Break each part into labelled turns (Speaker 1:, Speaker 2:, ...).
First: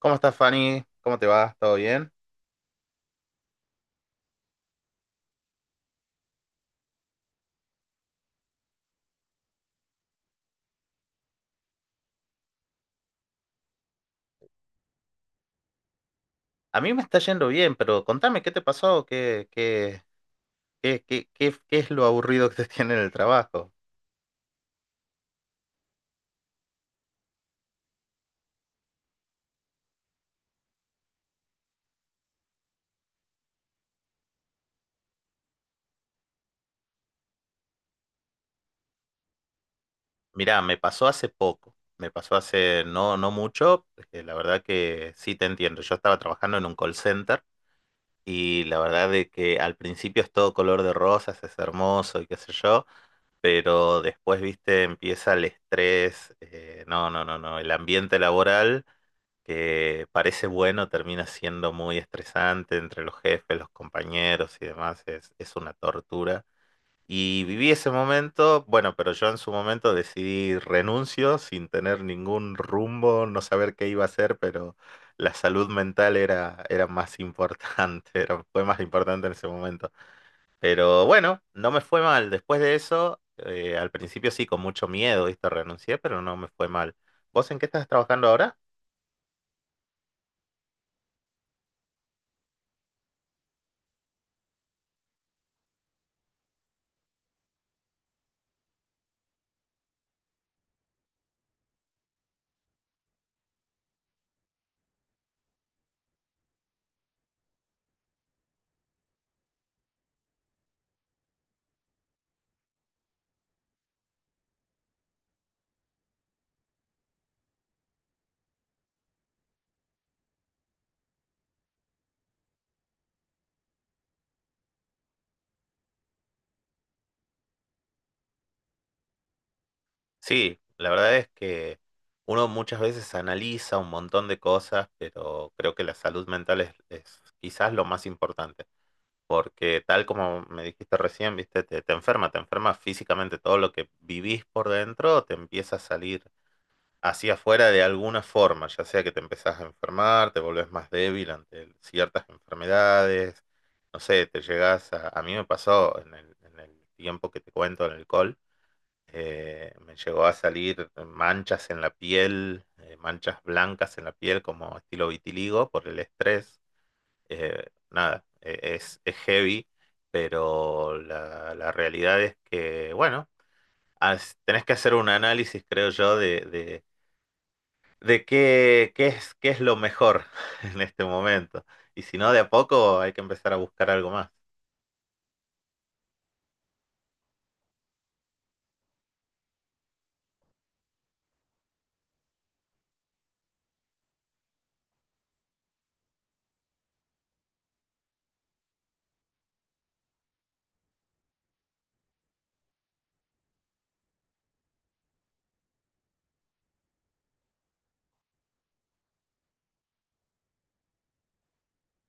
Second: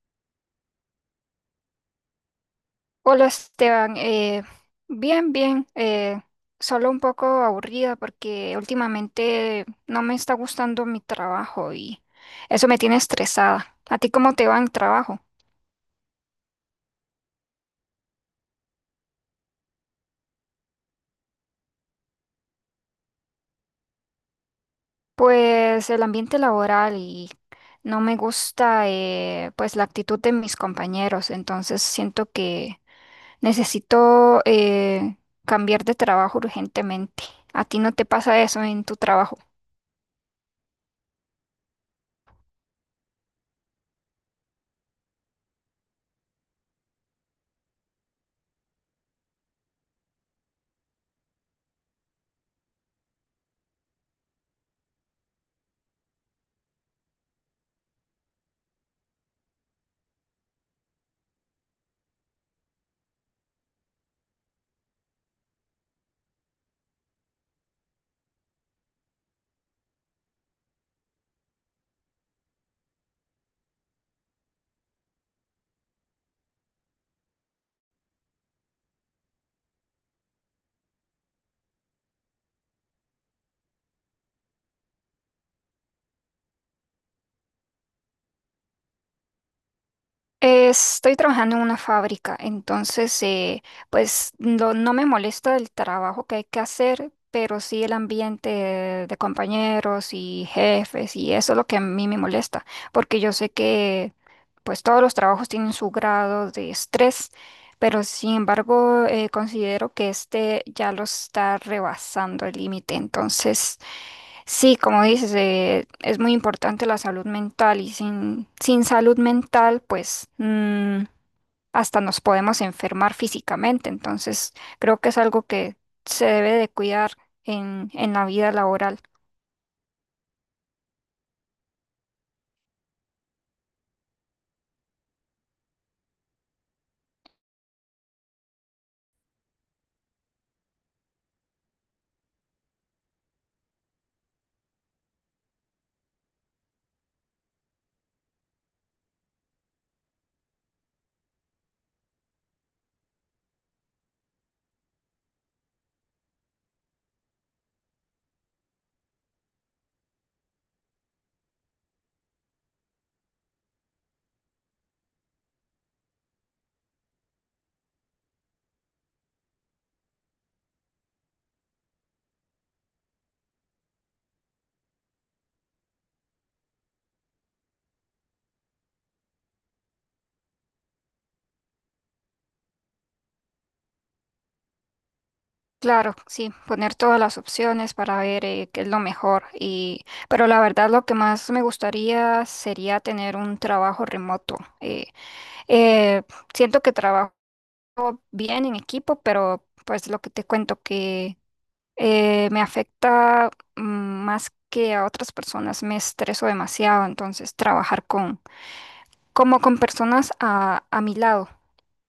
Speaker 1: ¿Cómo estás, Fanny? ¿Cómo te va? ¿Todo bien?
Speaker 2: Hola Esteban, bien, bien, solo un poco aburrida porque últimamente no me está gustando mi trabajo y eso me tiene estresada. ¿A ti cómo te va en el trabajo?
Speaker 1: A mí me está yendo bien, pero contame, ¿qué te pasó? ¿Qué es lo aburrido que te tiene en el trabajo?
Speaker 2: Pues el ambiente laboral y no me gusta, pues la actitud de mis compañeros, entonces siento que necesito cambiar de trabajo urgentemente. ¿A ti no te pasa eso en tu trabajo?
Speaker 1: Mirá, me pasó hace poco. Me pasó hace no mucho, porque la verdad que sí te entiendo. Yo estaba trabajando en un call center y la verdad de que al principio es todo color de rosas, es hermoso y qué sé yo, pero después, viste, empieza el estrés. No, no, no, no. El ambiente laboral que parece bueno termina siendo muy estresante entre los jefes, los compañeros y demás, es una tortura. Y viví ese momento, bueno, pero yo en su momento decidí renuncio sin tener ningún rumbo, no saber qué iba a hacer, pero la salud mental era más importante, fue más importante en ese momento. Pero bueno, no me fue mal. Después de eso, al principio sí, con mucho miedo, ¿viste? Renuncié, pero no me fue mal. ¿Vos en qué estás trabajando ahora?
Speaker 2: Estoy trabajando en una fábrica, entonces pues no, no me molesta el trabajo que hay que hacer, pero sí el ambiente de compañeros y jefes y eso es lo que a mí me molesta, porque yo sé que pues todos los trabajos tienen su grado de estrés, pero sin embargo, considero que este ya lo está rebasando el límite. Entonces sí, como dices, es muy importante la salud mental y sin salud mental, pues mm, hasta nos podemos enfermar físicamente. Entonces creo que es algo que se debe de cuidar en la vida laboral.
Speaker 1: Sí, la verdad es que uno muchas veces analiza un montón de cosas, pero creo que la salud mental es quizás lo más importante, porque tal como me dijiste recién, viste, te enferma, te enferma físicamente, todo lo que vivís por dentro te empieza a salir hacia afuera de alguna forma, ya sea que te empezás a enfermar, te volvés más débil ante ciertas enfermedades, no sé, A mí me pasó en el tiempo que te cuento en el alcohol me llegó a salir manchas en la piel, manchas blancas en la piel como estilo vitiligo por el estrés. Eh, nada, es heavy, pero la realidad es que, bueno, tenés que hacer un análisis, creo yo, de qué es lo mejor en este momento. Y si no, de a poco hay que empezar a buscar algo más.
Speaker 2: Claro, sí, poner todas las opciones para ver qué es lo mejor. Y, pero la verdad, lo que más me gustaría sería tener un trabajo remoto. Eh, Siento que trabajo bien en equipo, pero pues lo que te cuento, que me afecta mm, más que a otras personas, me estreso demasiado, entonces trabajar con, como con personas a mi lado.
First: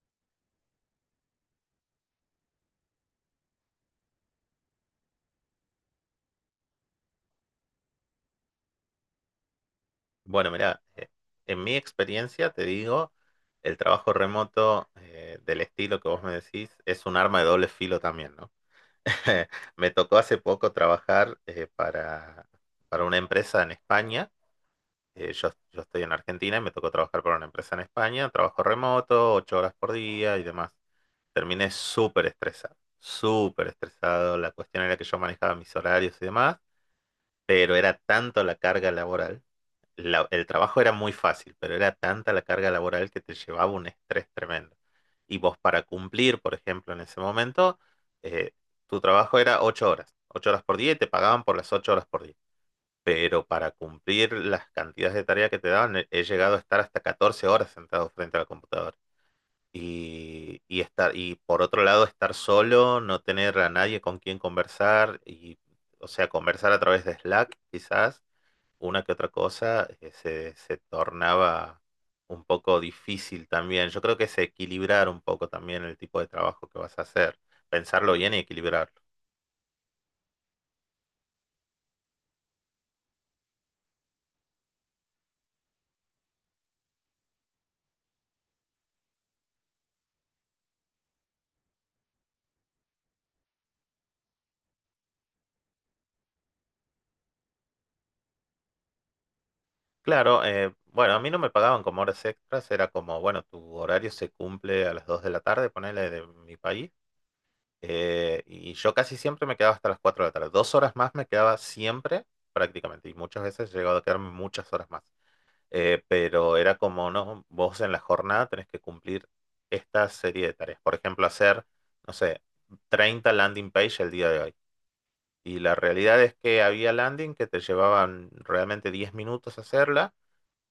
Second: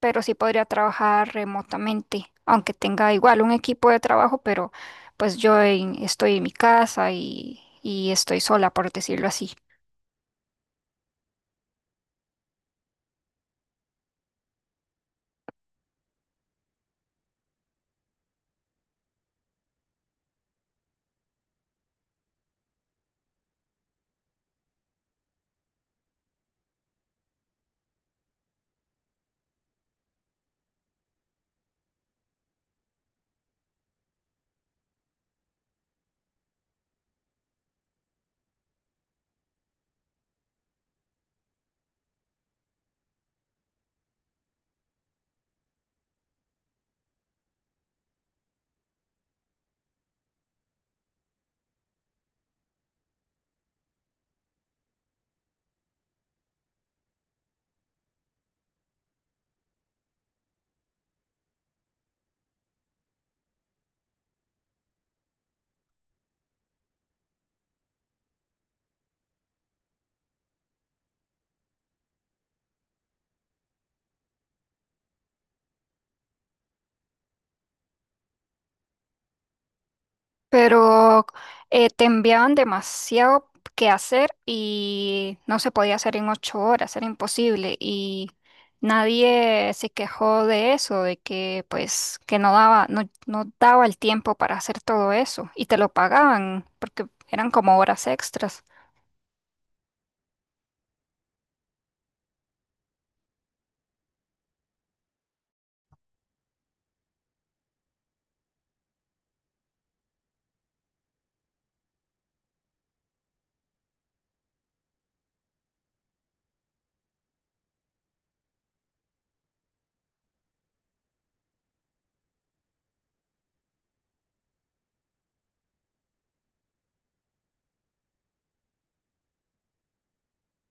Speaker 2: Pero sí podría trabajar remotamente, aunque tenga igual un equipo de trabajo, pero pues estoy en mi casa y estoy sola, por decirlo así.
Speaker 1: Bueno, mira, en mi experiencia te digo, el trabajo remoto del estilo que vos me decís es un arma de doble filo también, ¿no? Me tocó hace poco trabajar para una empresa en España. Yo estoy en Argentina y me tocó trabajar para una empresa en España, trabajo remoto, 8 horas por día y demás. Terminé súper estresado, súper estresado. La cuestión era que yo manejaba mis horarios y demás, pero era tanto la carga laboral, el trabajo era muy fácil, pero era tanta la carga laboral que te llevaba un estrés tremendo. Y vos para cumplir, por ejemplo, en ese momento, eh, tu trabajo era 8 horas, 8 horas por día y te pagaban por las 8 horas por día. Pero para cumplir las cantidades de tarea que te daban, he llegado a estar hasta 14 horas sentado frente a la computadora. Y por otro lado, estar solo, no tener a nadie con quien conversar, y, o sea, conversar a través de Slack, quizás, una que otra cosa se tornaba un poco difícil también. Yo creo que es equilibrar un poco también el tipo de trabajo que vas a hacer, pensarlo bien y equilibrarlo.
Speaker 2: Pero te enviaban demasiado que hacer y no se podía hacer en 8 horas, era imposible. Y nadie se quejó de eso, de que pues que no daba, no, no daba el tiempo para hacer todo eso. Y te lo pagaban, porque eran como horas extras.
Speaker 1: Claro, bueno, a mí no me pagaban como horas extras, era como, bueno, tu horario se cumple a las 2 de la tarde, ponele, de mi país, y yo casi siempre me quedaba hasta las 4 de la tarde. 2 horas más me quedaba siempre, prácticamente, y muchas veces he llegado a quedarme muchas horas más. Pero era como, no, vos en la jornada tenés que cumplir esta serie de tareas. Por ejemplo, hacer, no sé, 30 landing page el día de hoy. Y la realidad es que había landing que te llevaban realmente 10 minutos hacerla,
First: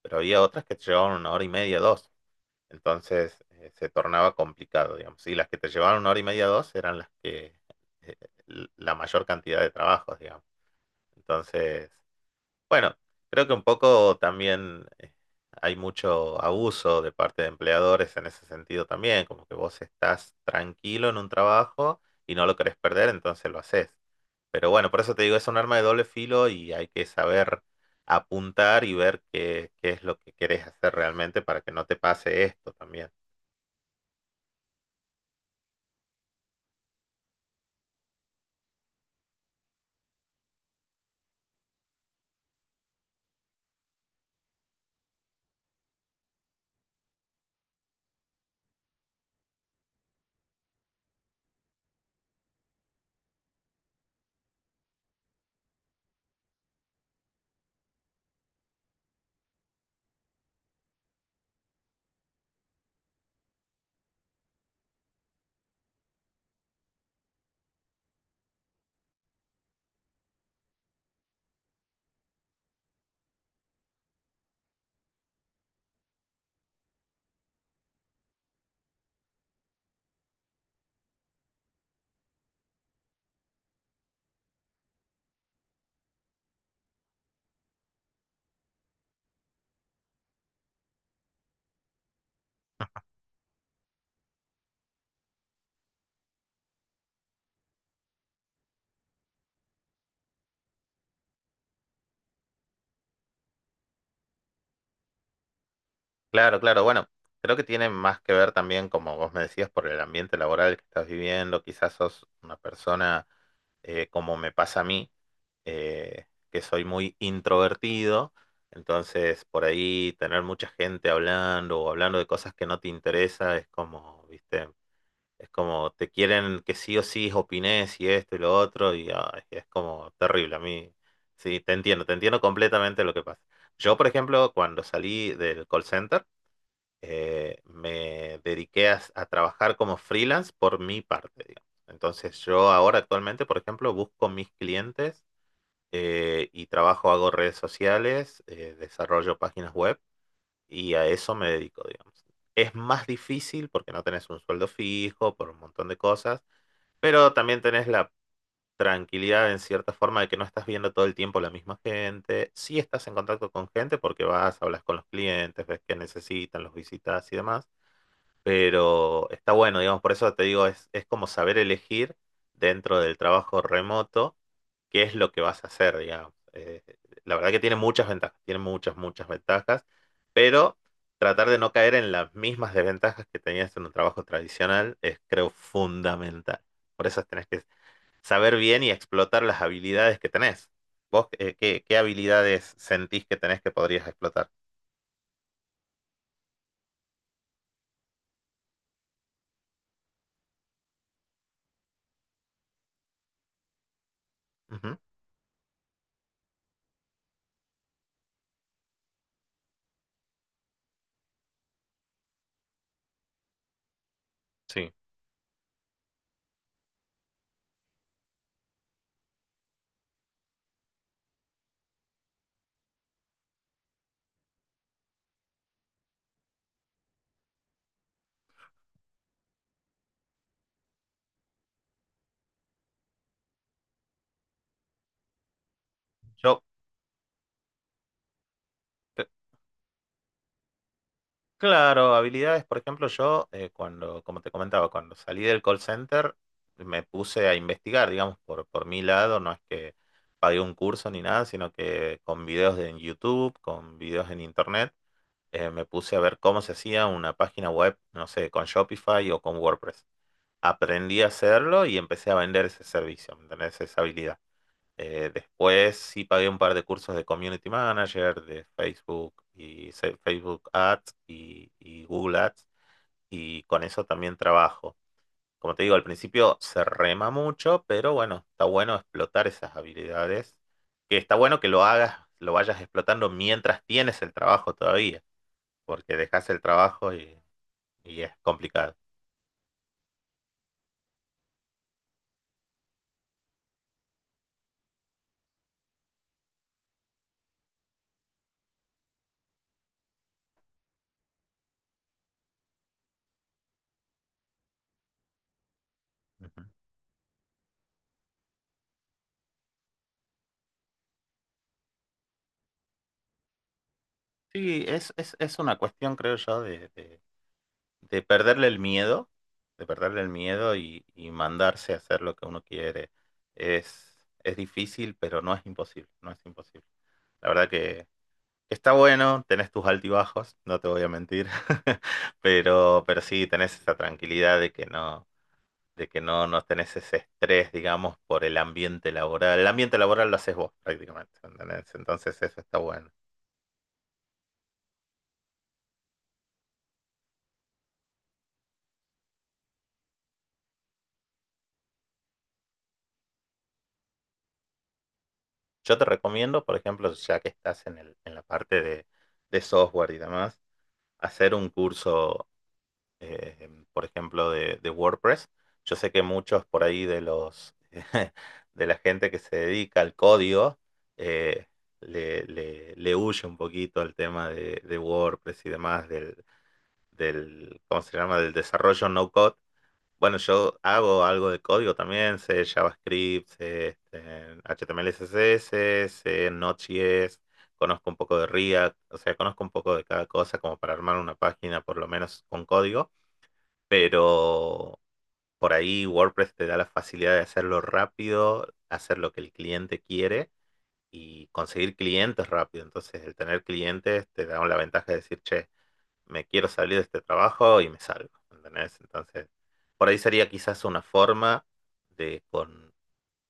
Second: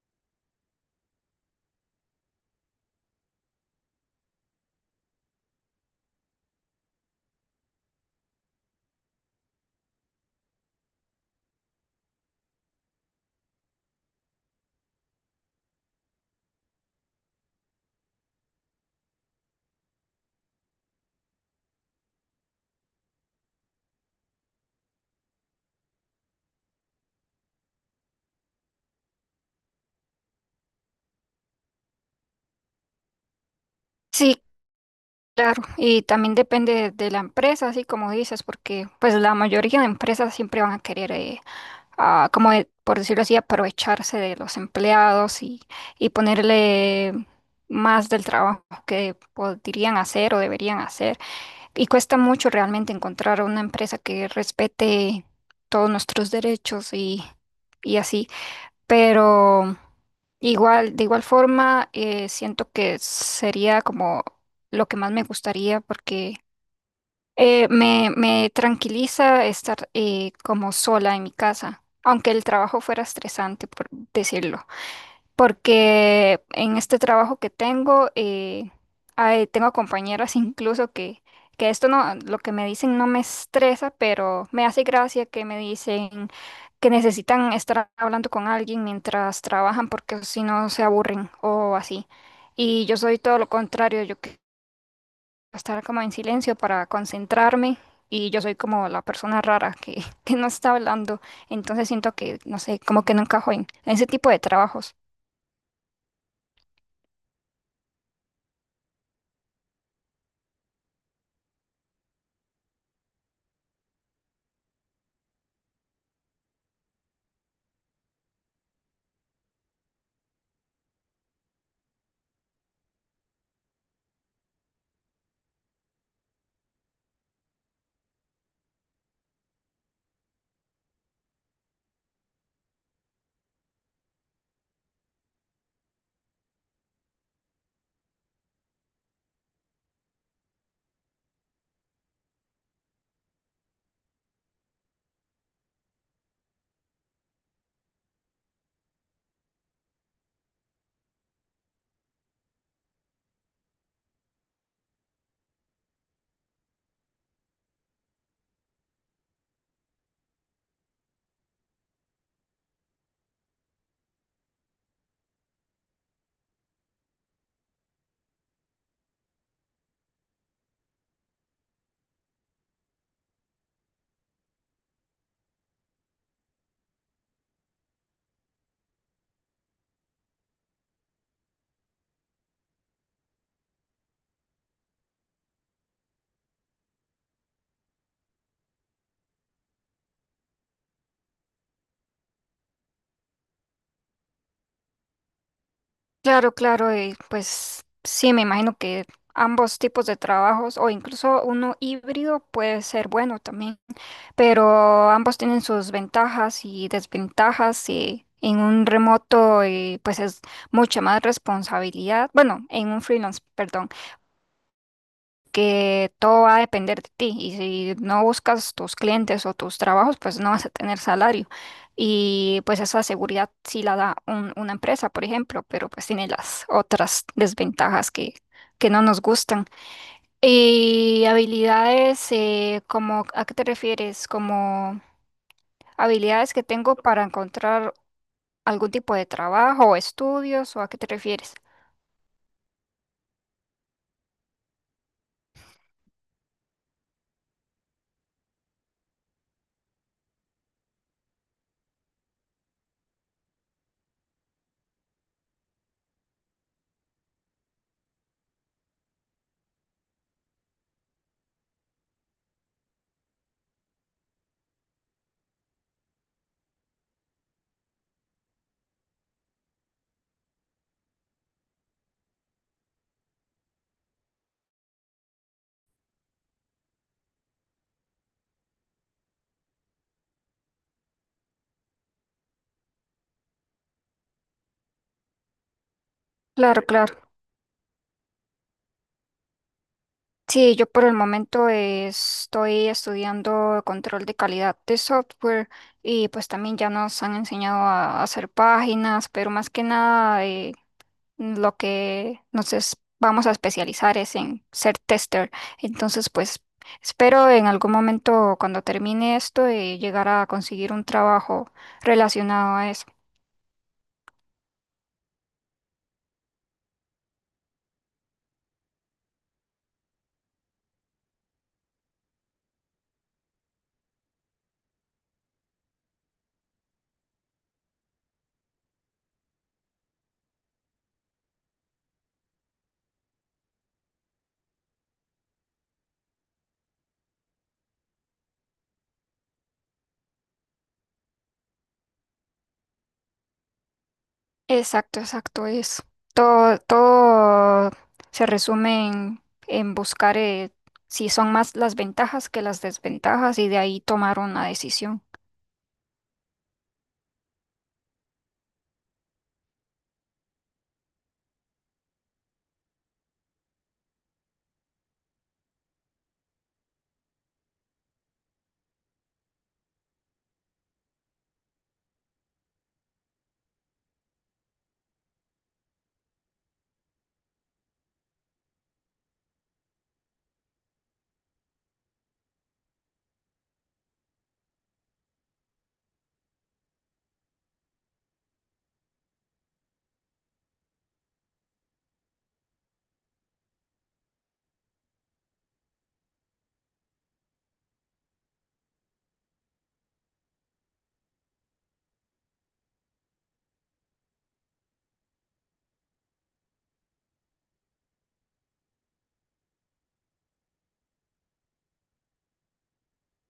Speaker 1: pero había otras que te llevaban 1 hora y media, dos. Entonces se tornaba complicado, digamos. Y las que te llevaban 1 hora y media, dos eran las que eh, la mayor cantidad de trabajos, digamos. Entonces, bueno, creo que un poco también hay mucho abuso de parte de empleadores en ese sentido también, como que vos estás tranquilo en un trabajo y no lo querés perder, entonces lo haces. Pero bueno, por eso te digo, es un arma de doble filo y hay que saber apuntar y ver qué es lo que querés hacer realmente para que no te pase esto también.
Speaker 2: Sí, claro. Y también depende de la empresa, así como dices, porque pues la mayoría de empresas siempre van a querer, a, por decirlo así, aprovecharse de los empleados y ponerle más del trabajo que podrían hacer o deberían hacer. Y cuesta mucho realmente encontrar una empresa que respete todos nuestros derechos y así. Pero igual, de igual forma, siento que sería como lo que más me gustaría, porque me tranquiliza estar, como sola en mi casa, aunque el trabajo fuera estresante, por decirlo, porque en este trabajo que tengo, tengo compañeras incluso que esto no, lo que me dicen no me estresa, pero me hace gracia que me dicen que necesitan estar hablando con alguien mientras trabajan porque si no se aburren o así. Y yo soy todo lo contrario, yo estar como en silencio para concentrarme, y yo soy como la persona rara que que no está hablando, entonces siento que, no sé, como que no encajo en ese tipo de trabajos.
Speaker 1: Claro, claro. Bueno, creo que tiene más que ver también, como vos me decías, por el ambiente laboral que estás viviendo. Quizás sos una persona, como me pasa a mí, que soy muy introvertido. Entonces, por ahí, tener mucha gente hablando o hablando de cosas que no te interesa es como, viste, es como te quieren que sí o sí opines, y esto y lo otro y ay, es como terrible a mí. Sí, te entiendo completamente lo que pasa. Yo, por ejemplo, cuando salí del call center, me dediqué a trabajar como freelance por mi parte, digamos. Entonces yo ahora, actualmente, por ejemplo, busco mis clientes y trabajo, hago redes sociales, desarrollo páginas web, y a eso me dedico, digamos. Es más difícil porque no tenés un sueldo fijo, por un montón de cosas, pero también tenés la tranquilidad, en cierta forma, de que no estás viendo todo el tiempo la misma gente. Sí estás en contacto con gente porque vas, hablas con los clientes, ves qué necesitan, los visitas y demás, pero está bueno, digamos, por eso te digo, es como saber elegir dentro del trabajo remoto qué es lo que vas a hacer, digamos. La verdad que tiene muchas ventajas, tiene muchas, muchas ventajas, pero tratar de no caer en las mismas desventajas que tenías en un trabajo tradicional es, creo, fundamental. Por eso tenés que saber bien y explotar las habilidades que tenés. ¿Vos qué habilidades sentís que tenés que podrías explotar?
Speaker 2: Claro, claro, y pues sí, me imagino que ambos tipos de trabajos o incluso uno híbrido puede ser bueno también,
Speaker 1: Ujú.
Speaker 2: pero ambos tienen sus ventajas y desventajas, y en un remoto, pues es mucha más responsabilidad, bueno, en un freelance, perdón,
Speaker 1: Sí.
Speaker 2: que todo va a depender de ti, y si no buscas tus clientes o tus trabajos, pues no vas a tener salario. Y pues esa seguridad sí la da una empresa, por ejemplo, pero pues tiene las otras desventajas que no nos gustan. Y habilidades, como, ¿a qué te refieres? Como habilidades
Speaker 1: Yo,
Speaker 2: que tengo para encontrar algún tipo de trabajo o estudios, ¿o a qué te refieres?
Speaker 1: Claro, habilidades, por ejemplo, yo cuando, como te comentaba, cuando salí del call center, me puse a investigar, digamos, por mi lado. No es que pagué un curso ni nada, sino que con videos en YouTube, con videos en internet, me puse a ver cómo se hacía una página web, no sé, con Shopify o con WordPress. Aprendí a hacerlo y empecé a vender ese servicio, ¿me entendés? Esa habilidad. Después sí pagué un par de cursos de Community Manager, de Facebook, y Facebook Ads y Google Ads, y con eso también trabajo. Como te digo, al principio se rema mucho, pero bueno, está bueno explotar esas habilidades, que está bueno que lo hagas, lo vayas explotando mientras tienes el trabajo todavía, porque dejas el
Speaker 2: Claro,
Speaker 1: trabajo
Speaker 2: claro.
Speaker 1: y es complicado.
Speaker 2: Sí, yo por el momento, estoy estudiando control de calidad de software, y pues también ya nos han enseñado a hacer páginas, pero más que nada, lo que vamos a especializar es en ser tester. Entonces,
Speaker 1: Ujú.
Speaker 2: pues, espero en algún momento, cuando termine esto, llegar a conseguir un trabajo relacionado a eso.
Speaker 1: Sí, es una cuestión, creo yo, de perderle el miedo, de perderle el miedo y mandarse a hacer lo que uno quiere. Es, es difícil, pero no es imposible, no es imposible. La verdad que está bueno, tenés tus altibajos, no te voy a mentir, pero sí, tenés esa tranquilidad de que no tenés ese estrés, digamos, por el ambiente laboral. El ambiente laboral lo haces vos, prácticamente, ¿entendés? Entonces eso está bueno.
Speaker 2: Exacto, exacto, es todo, todo se resume en buscar, si son más las ventajas que las desventajas, y de ahí tomar una decisión.
Speaker 1: Yo te recomiendo, por ejemplo, ya que estás en la parte de software y demás, hacer un curso, por ejemplo, de WordPress. Yo sé que muchos por ahí de los de la gente que se dedica al código eh, le huye un poquito al tema de WordPress y demás, ¿cómo se llama? Del desarrollo no code. Bueno, yo hago algo de código también, sé JavaScript, sé, este, HTML, CSS, sé Node.js, conozco un poco de React, o sea, conozco un poco de cada cosa, como para armar una página, por lo menos, con código, pero por ahí WordPress te da la facilidad de hacerlo rápido, hacer lo que el cliente quiere y conseguir clientes rápido. Entonces, el tener clientes te da la ventaja de decir, che, me quiero salir de este trabajo, y me salgo, ¿entendés? Entonces, por ahí sería quizás una forma de, con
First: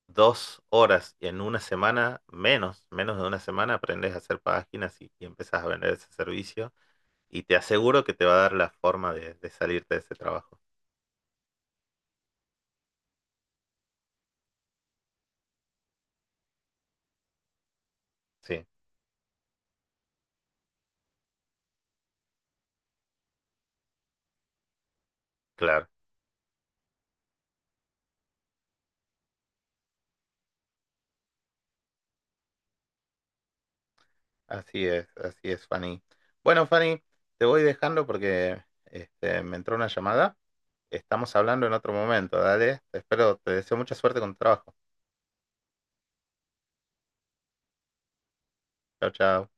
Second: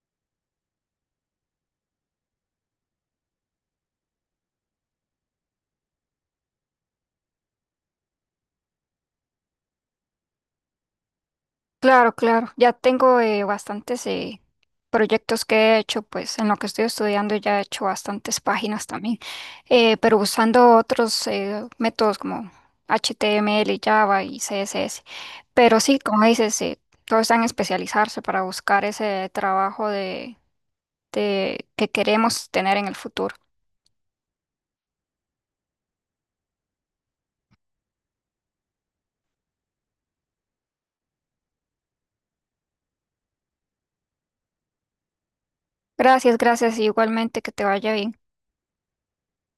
Speaker 1: 2 horas en una semana, menos de una semana, aprendes a hacer páginas y empezás a vender ese servicio, y te aseguro que te va a dar la forma de salirte de ese trabajo.
Speaker 2: Claro, claro, ya tengo, bastantes, proyectos que he hecho, pues en lo que estoy estudiando ya he hecho bastantes
Speaker 1: Sí,
Speaker 2: páginas también, pero usando otros, métodos como HTML, Java y CSS. Pero
Speaker 1: claro.
Speaker 2: sí, como dices, todo está en especializarse para buscar ese trabajo que queremos tener en el futuro.
Speaker 1: Así es, Fanny. Bueno, Fanny, te voy dejando porque, me entró una llamada. Estamos hablando en otro momento, dale. Te espero, te deseo mucha suerte con tu trabajo.
Speaker 2: Gracias, gracias, y igualmente que te vaya bien.
Speaker 1: Chao, chao.